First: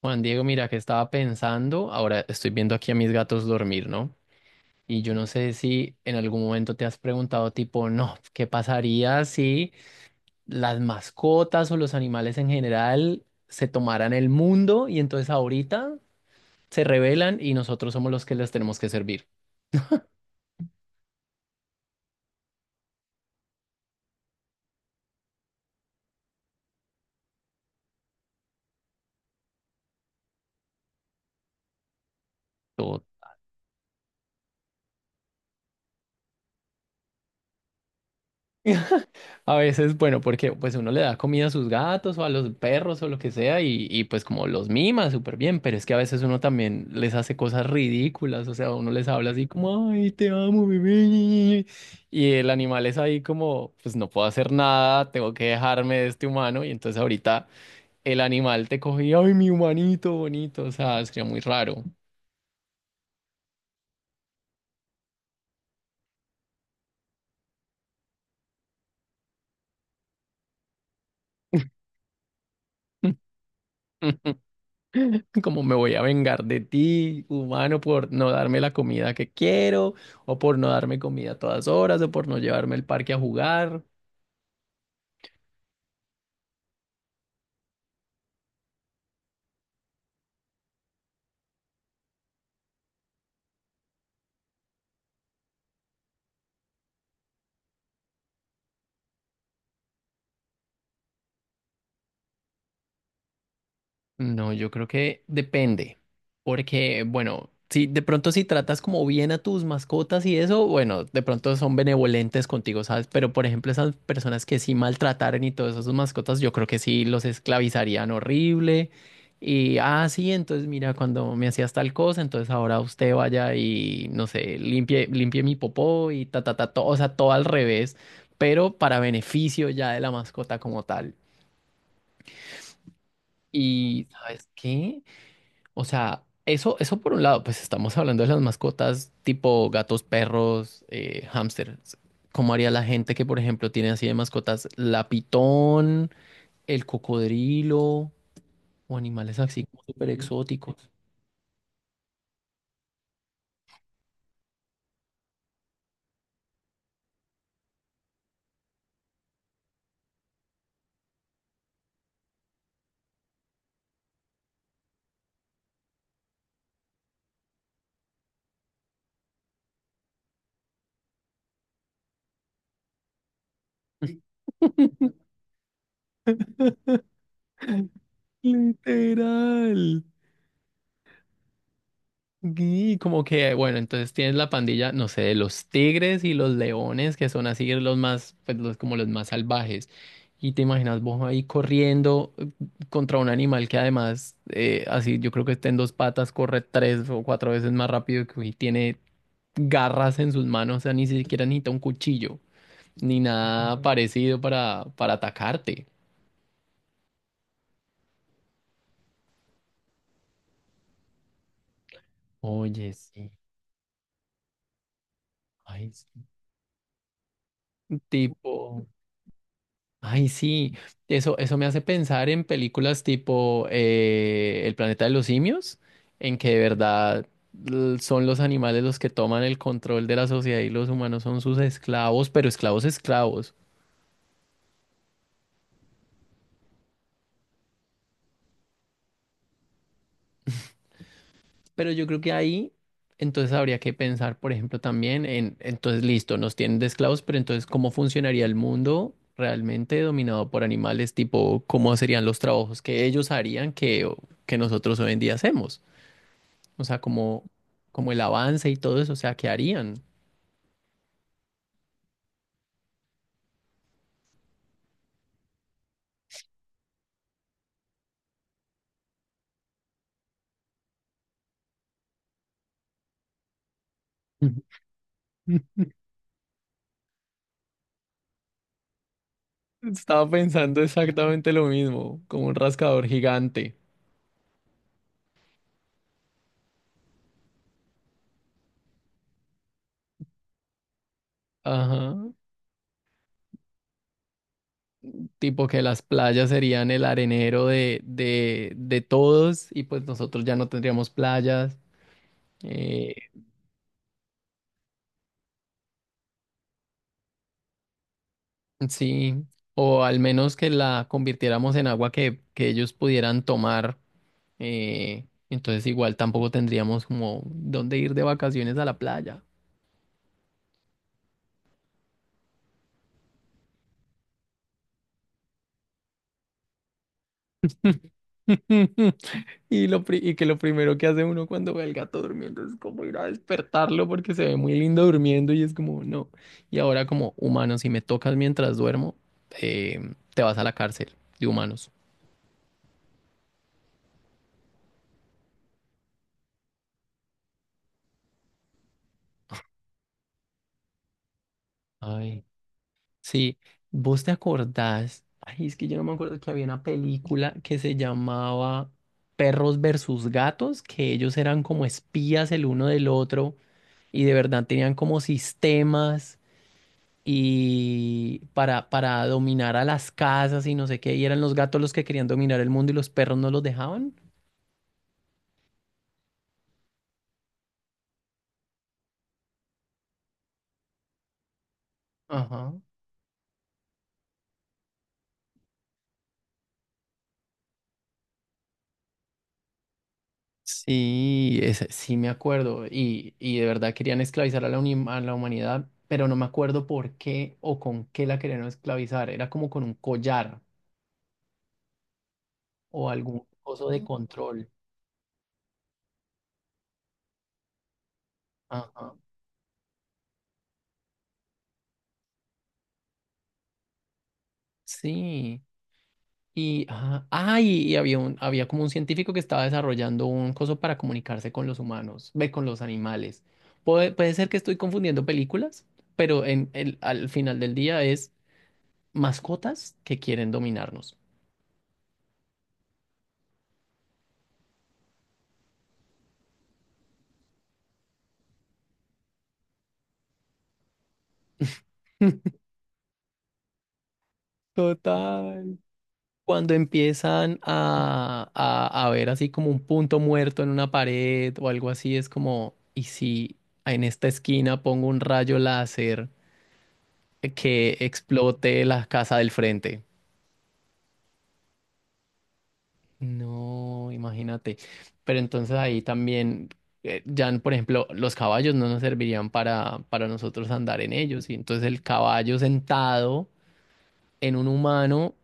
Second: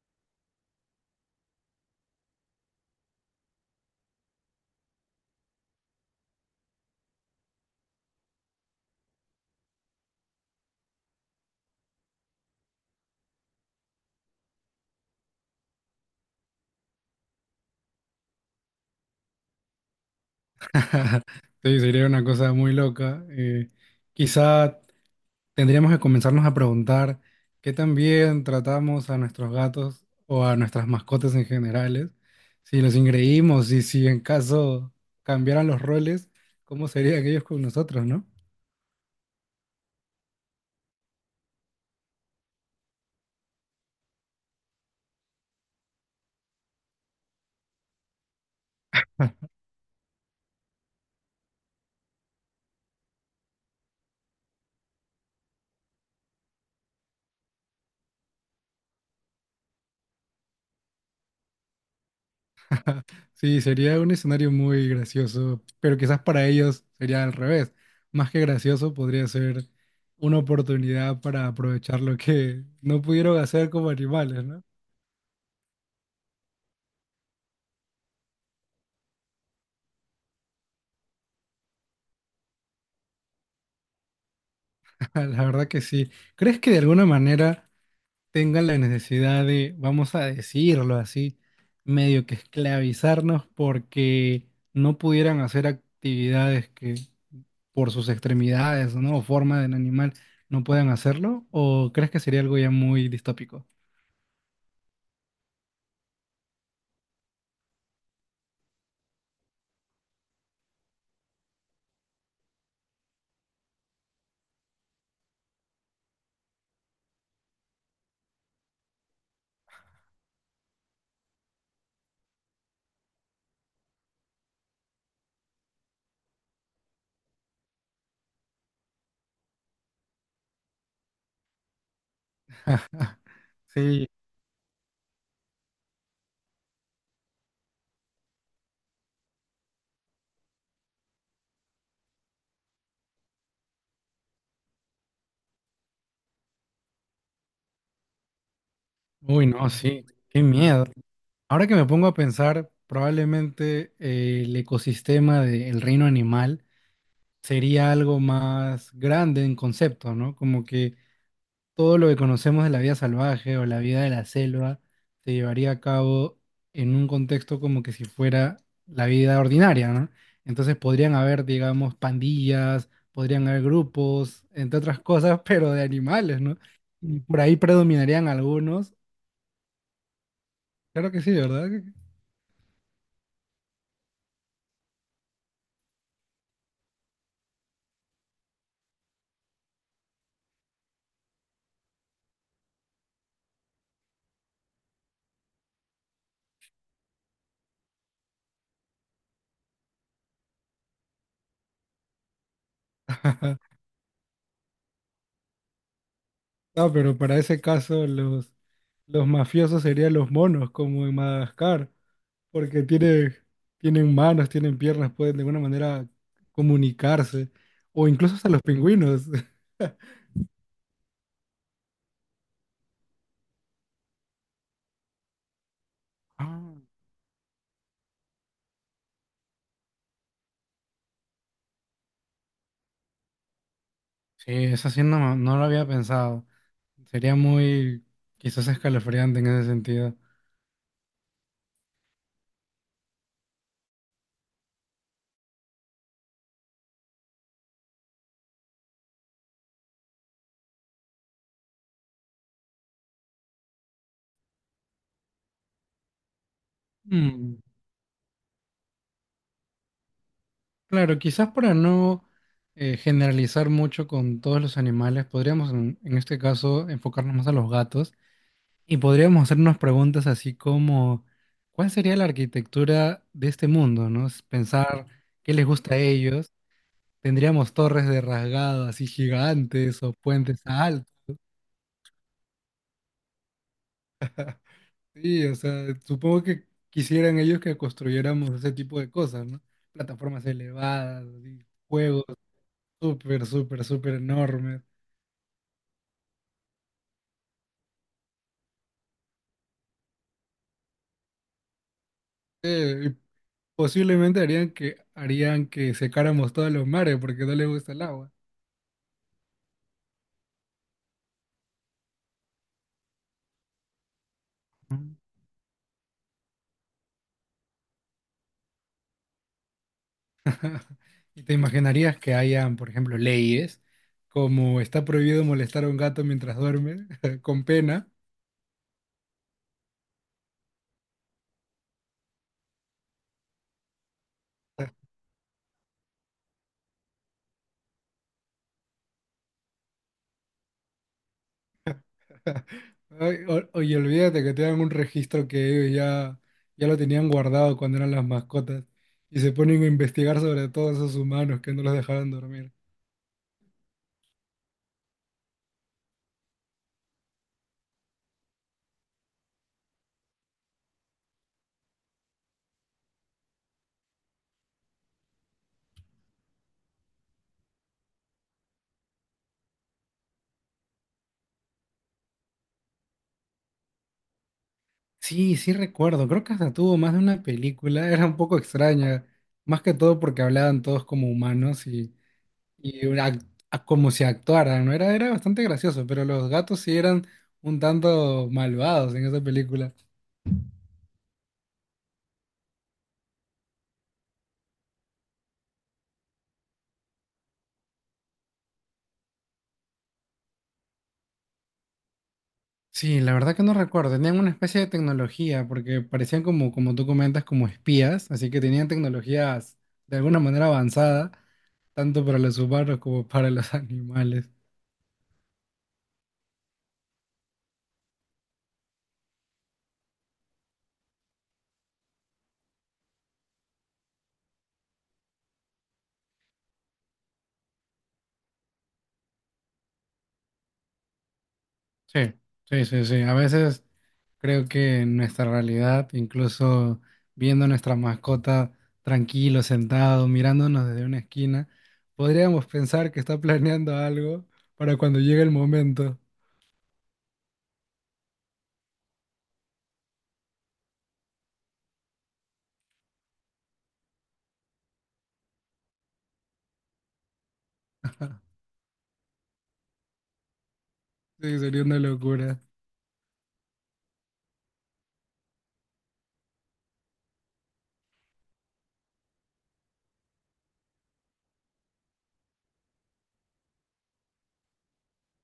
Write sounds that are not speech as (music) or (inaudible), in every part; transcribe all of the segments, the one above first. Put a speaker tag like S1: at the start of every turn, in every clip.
S1: Juan Diego, mira que estaba pensando, ahora estoy viendo aquí a mis gatos dormir, ¿no? Y yo no sé si en algún momento te has preguntado tipo, no, ¿qué pasaría si las mascotas o los animales en general se tomaran el mundo y entonces ahorita se rebelan y nosotros somos los que les tenemos que servir?
S2: (laughs) Sí, sería una cosa muy loca. Quizá tendríamos que comenzarnos a preguntar qué tan bien tratamos a nuestros gatos o a nuestras mascotas en generales, si los ingreímos y si en caso cambiaran los roles, cómo serían ellos con nosotros, ¿no?
S1: (laughs) A veces, bueno, porque pues uno le da comida a sus gatos o a los perros o lo que sea y pues como los mima súper bien, pero es que a veces uno también les hace cosas ridículas, o sea, uno les habla así como, ay, te amo, bebé, y el animal es ahí como, pues no puedo hacer nada, tengo que dejarme de este humano y entonces ahorita el animal te coge y, ay, mi humanito bonito, o sea, sería muy raro.
S2: Sí, sería un escenario muy gracioso, pero quizás para ellos sería al revés. Más que gracioso, podría ser una oportunidad para aprovechar lo que no pudieron hacer como
S1: (laughs)
S2: animales, ¿no?
S1: (laughs) Como me voy a vengar de ti, humano, por no darme la comida que quiero, o por no darme comida a todas horas, o por no llevarme al parque a jugar.
S2: Ah, la verdad que sí. ¿Crees que de alguna manera tengan la necesidad de, vamos a decirlo así, medio que esclavizarnos porque no pudieran hacer actividades que por sus extremidades, ¿no? O forma del animal no puedan hacerlo? ¿O crees que sería algo ya muy distópico?
S1: No, yo creo que depende, porque bueno, si de pronto si tratas como bien a tus mascotas y eso, bueno, de pronto son benevolentes contigo, ¿sabes? Pero por ejemplo, esas personas que sí maltrataran y todas esas mascotas, yo creo que sí los esclavizarían horrible. Y, ah, sí, entonces mira, cuando me hacías tal cosa, entonces ahora usted vaya y, no sé, limpie mi popó y ta, ta, ta, todo, o sea, todo al revés, pero para beneficio ya de la mascota como tal.
S2: (laughs)
S1: ¿Y
S2: Sí,
S1: sabes qué? O sea, eso por un lado, pues estamos hablando de las mascotas tipo gatos, perros, hámsters. ¿Cómo haría la gente que, por ejemplo, tiene así de mascotas la pitón, el cocodrilo o animales
S2: uy,
S1: así
S2: no,
S1: como
S2: sí,
S1: súper
S2: qué miedo.
S1: exóticos?
S2: Ahora que me pongo a pensar, probablemente el ecosistema del reino animal sería algo más grande en concepto, ¿no? Como que todo lo que conocemos de la vida salvaje o la vida de la selva se llevaría a cabo en un contexto como que si fuera la vida ordinaria, ¿no? Entonces podrían haber, digamos, pandillas, podrían haber grupos, entre otras
S1: (laughs)
S2: cosas, (laughs) pero de animales, ¿no? Y por ahí predominarían algunos.
S1: Literal.
S2: Claro que sí, ¿verdad?
S1: Y como que, bueno, entonces tienes la pandilla, no sé, de los tigres y los leones, que son así los más, pues los, como los más salvajes. Y te imaginas vos ahí corriendo contra un animal que además, así yo creo que está en dos patas, corre tres o cuatro veces más rápido que y tiene garras en sus manos, o sea, ni siquiera necesita un cuchillo, ni
S2: (laughs)
S1: nada parecido para atacarte.
S2: No, pero para ese caso los mafiosos serían los monos, como en Madagascar, porque
S1: Oye, sí,
S2: tienen, tienen manos, tienen piernas, pueden de alguna
S1: ay,
S2: manera
S1: es
S2: comunicarse, o incluso hasta los
S1: tipo.
S2: pingüinos. (laughs)
S1: Ay, sí, eso me hace pensar en películas tipo El planeta de los simios, en que de
S2: Ah,
S1: verdad son los animales los que toman el control de la sociedad y los humanos son sus esclavos, pero esclavos esclavos.
S2: sí, eso sí no lo había pensado. Sería muy quizás escalofriante en ese sentido.
S1: Pero yo creo que ahí entonces habría que pensar, por ejemplo, también en, entonces listo, nos tienen de esclavos, pero entonces ¿cómo funcionaría el mundo realmente dominado por animales? Tipo, ¿cómo serían los trabajos que ellos harían que nosotros hoy en día hacemos? O sea, como,
S2: Mm,
S1: como el avance y todo eso, o sea, ¿qué harían?
S2: claro, quizás para no generalizar mucho con todos los animales, podríamos en este caso enfocarnos más a los gatos. Y podríamos hacernos preguntas así como, ¿cuál sería la arquitectura de este mundo, no? Es pensar qué les
S1: (laughs)
S2: gusta a ellos. Tendríamos torres de rasgado así gigantes o
S1: Estaba
S2: puentes
S1: pensando
S2: altos.
S1: exactamente lo mismo, como un rascador gigante.
S2: Sí, o sea, supongo que quisieran ellos que construyéramos ese tipo de cosas, ¿no? Plataformas elevadas, así,
S1: Ajá.
S2: juegos súper, súper, súper enormes.
S1: Tipo que las playas serían el arenero de todos y pues nosotros ya no tendríamos playas. Eh,
S2: Y posiblemente harían que secáramos todos los mares porque no les gusta el agua.
S1: sí. O al menos que la convirtiéramos en agua que ellos pudieran tomar. Entonces igual tampoco tendríamos como dónde ir de vacaciones a la playa.
S2: (laughs) ¿Y te imaginarías que hayan, por ejemplo, leyes como está prohibido molestar a un gato mientras duerme, (laughs) con pena?
S1: (laughs) Y, y que lo primero que hace uno cuando ve al gato durmiendo es como ir a despertarlo porque se ve muy lindo durmiendo y es como, no. Y ahora como humano, si me tocas mientras duermo, te vas a la cárcel de humanos.
S2: (laughs) Ay, oye, olvídate que tengan un registro que ya lo tenían guardado cuando eran las mascotas y se ponen a investigar sobre todos esos humanos que no los dejaron
S1: Ay,
S2: dormir.
S1: sí, vos te acordás, ay, es que yo no me acuerdo que había una película que se llamaba Perros versus Gatos, que ellos eran como espías el uno del otro y de verdad tenían como sistemas. Y para dominar a las casas y no sé qué, y eran los gatos los que querían dominar el mundo y los perros no los dejaban.
S2: Sí, sí recuerdo, creo que hasta tuvo más de una película, era un poco extraña, más que todo porque hablaban todos como humanos. Y
S1: Ajá.
S2: una como si actuaran, ¿no? Era bastante gracioso, pero los gatos sí eran un tanto malvados en esa película.
S1: Sí, sí me acuerdo, y de verdad querían esclavizar a la, a la humanidad, pero no me acuerdo por qué o con qué la querían esclavizar, era como con un collar o
S2: Sí, la
S1: algún
S2: verdad que no
S1: coso de
S2: recuerdo. Tenían una
S1: control.
S2: especie de tecnología, porque parecían como, como tú comentas, como espías, así que tenían
S1: Ajá.
S2: tecnologías de alguna manera avanzada, tanto para los humanos como para los (laughs) animales.
S1: Sí. Y, y había un, había como un científico que estaba desarrollando un coso para comunicarse con los humanos, ve, con los animales. Puede ser que estoy confundiendo películas, pero en el, al final del día es mascotas que quieren dominarnos.
S2: Sí, sí, sí. A veces creo que en nuestra realidad, incluso viendo a nuestra mascota tranquilo, sentado, mirándonos desde una esquina,
S1: (laughs)
S2: podríamos pensar que está planeando algo para cuando llegue el
S1: Total.
S2: momento.
S1: Cuando empiezan a ver así como un punto muerto en una pared o algo así, es como, ¿y si en esta esquina pongo un rayo láser que explote la casa del frente?
S2: Sí, sería una locura.
S1: No, imagínate. Pero entonces ahí también, ya por ejemplo, los caballos no nos servirían para nosotros andar en ellos. Y entonces el caballo sentado en un humano,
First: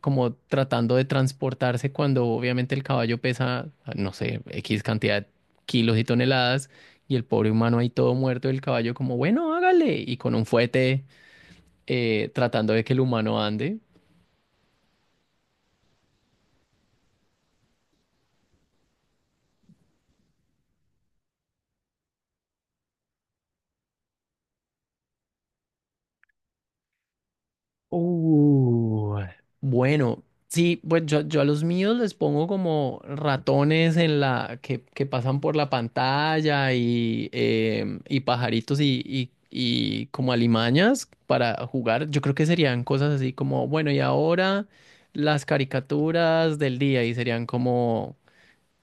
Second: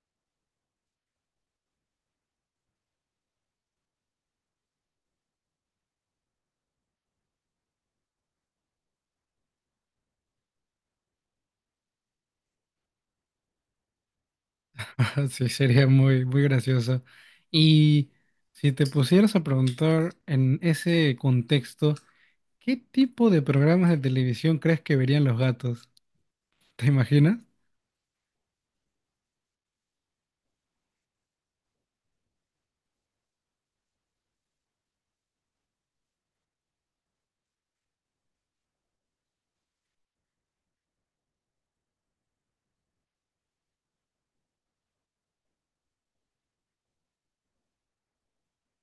S1: como tratando de transportarse cuando obviamente el caballo pesa, no sé, X cantidad de kilos y toneladas, y el pobre humano ahí todo muerto, y el caballo como, bueno, hágale, y con un fuete tratando de que el humano ande.
S2: (laughs) Sí, sería muy, muy gracioso. Y si te pusieras a preguntar en ese contexto, ¿qué tipo de programas de televisión crees que verían los gatos? ¿Te imaginas?
S1: Uh, bueno, sí, pues yo a los míos les pongo como ratones en la que pasan por la pantalla y y pajaritos y y como alimañas para jugar. Yo creo que serían cosas así como, bueno, y ahora las caricaturas del día y serían como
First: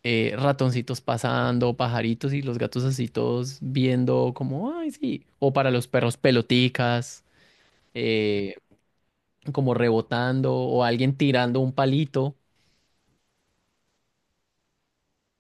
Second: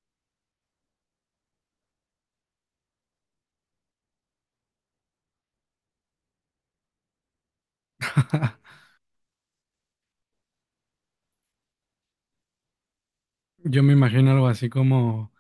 S1: ratoncitos pasando, pajaritos y los gatos así todos viendo como, ay, sí, o para los perros peloticas. eh,
S2: (laughs)
S1: como rebotando o alguien tirando un palito.
S2: Yo me imagino algo así como,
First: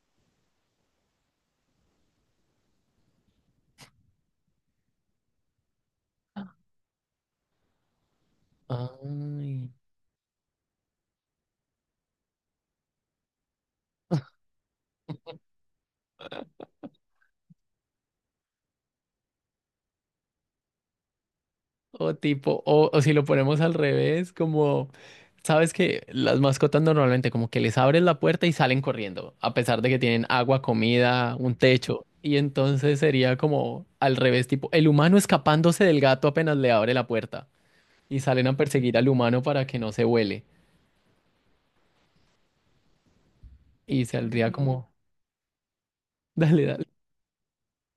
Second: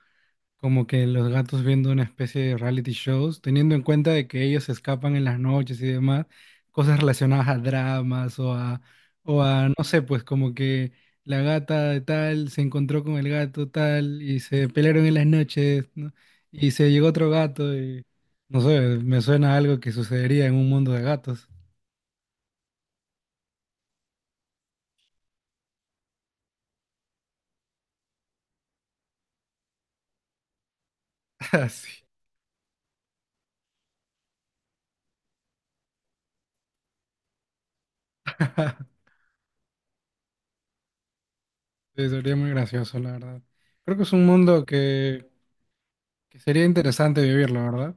S2: como que los gatos viendo una especie de reality shows, teniendo en cuenta de que ellos se escapan en las noches y demás, cosas relacionadas a dramas o a,
S1: Ay.
S2: no sé, pues como que la gata de tal se encontró con el gato tal y se pelearon en las noches, ¿no? Y se llegó otro gato y, no sé, me suena a algo que sucedería en un mundo de gatos.
S1: O tipo, o si lo ponemos al revés, como, sabes que las mascotas normalmente como que les abres la puerta y salen corriendo, a pesar de que tienen agua, comida,
S2: (laughs)
S1: un techo.
S2: Así.
S1: Y entonces sería como al revés, tipo, el humano escapándose del gato apenas le abre la puerta y salen a perseguir al
S2: (laughs)
S1: humano para que no se vuele.
S2: Sí, sería muy gracioso, la verdad. Creo que
S1: Y
S2: es un
S1: saldría
S2: mundo
S1: como,
S2: que
S1: (laughs)
S2: Que sería
S1: dale.
S2: interesante vivirlo, ¿verdad?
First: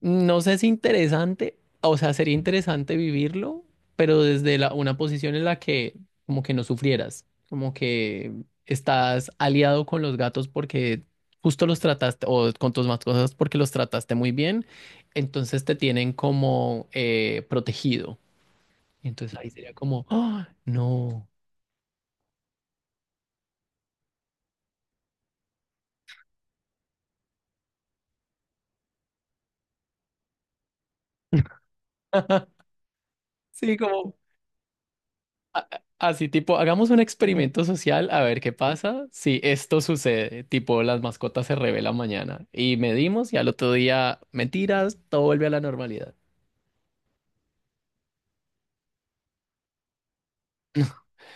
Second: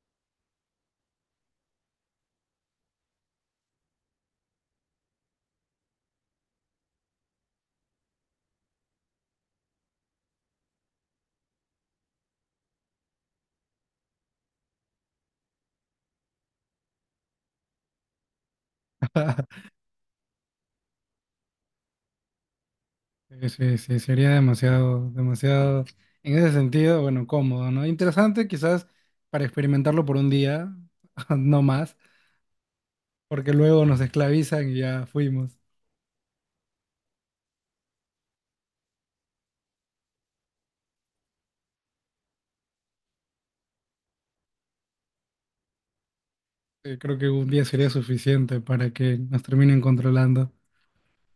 S1: No sé si interesante, o sea, sería interesante vivirlo, pero desde la, una posición en la que como que no sufrieras, como que estás aliado con los gatos porque justo los trataste, o con tus mascotas porque los trataste muy bien, entonces te tienen como protegido. Entonces ahí sería como, ¡ah, no!
S2: Sí, sí, sí, sería demasiado, demasiado, en ese sentido, bueno, cómodo, ¿no? Interesante quizás para experimentarlo por un día, (laughs) no más,
S1: (laughs)
S2: porque
S1: Sí,
S2: luego nos
S1: como
S2: esclavizan y ya fuimos.
S1: a- así tipo, hagamos un experimento social a ver qué pasa si esto sucede, tipo las mascotas se revelan mañana y medimos y al otro día, mentiras, todo vuelve a la normalidad.
S2: Creo que un día sería suficiente para que nos terminen controlando.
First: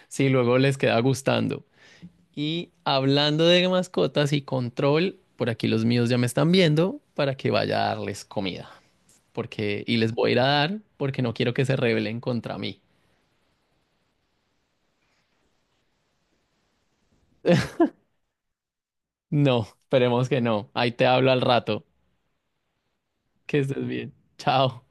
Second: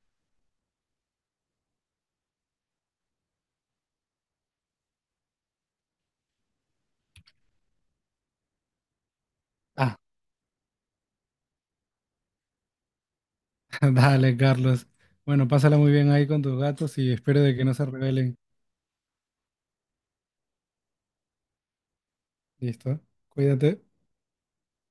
S1: Si luego les queda gustando. Y hablando de mascotas y control, por aquí los míos ya me están viendo para que vaya a darles comida, porque
S2: Ah,
S1: y les voy a ir a dar porque no quiero que se rebelen contra mí.
S2: (laughs) dale, Carlos. Bueno, pásala muy bien ahí con tus gatos y espero de que no se rebelen.
S1: No, esperemos que no. Ahí te hablo al rato.
S2: Listo.
S1: Que
S2: Cuídate.
S1: estés bien. Chao.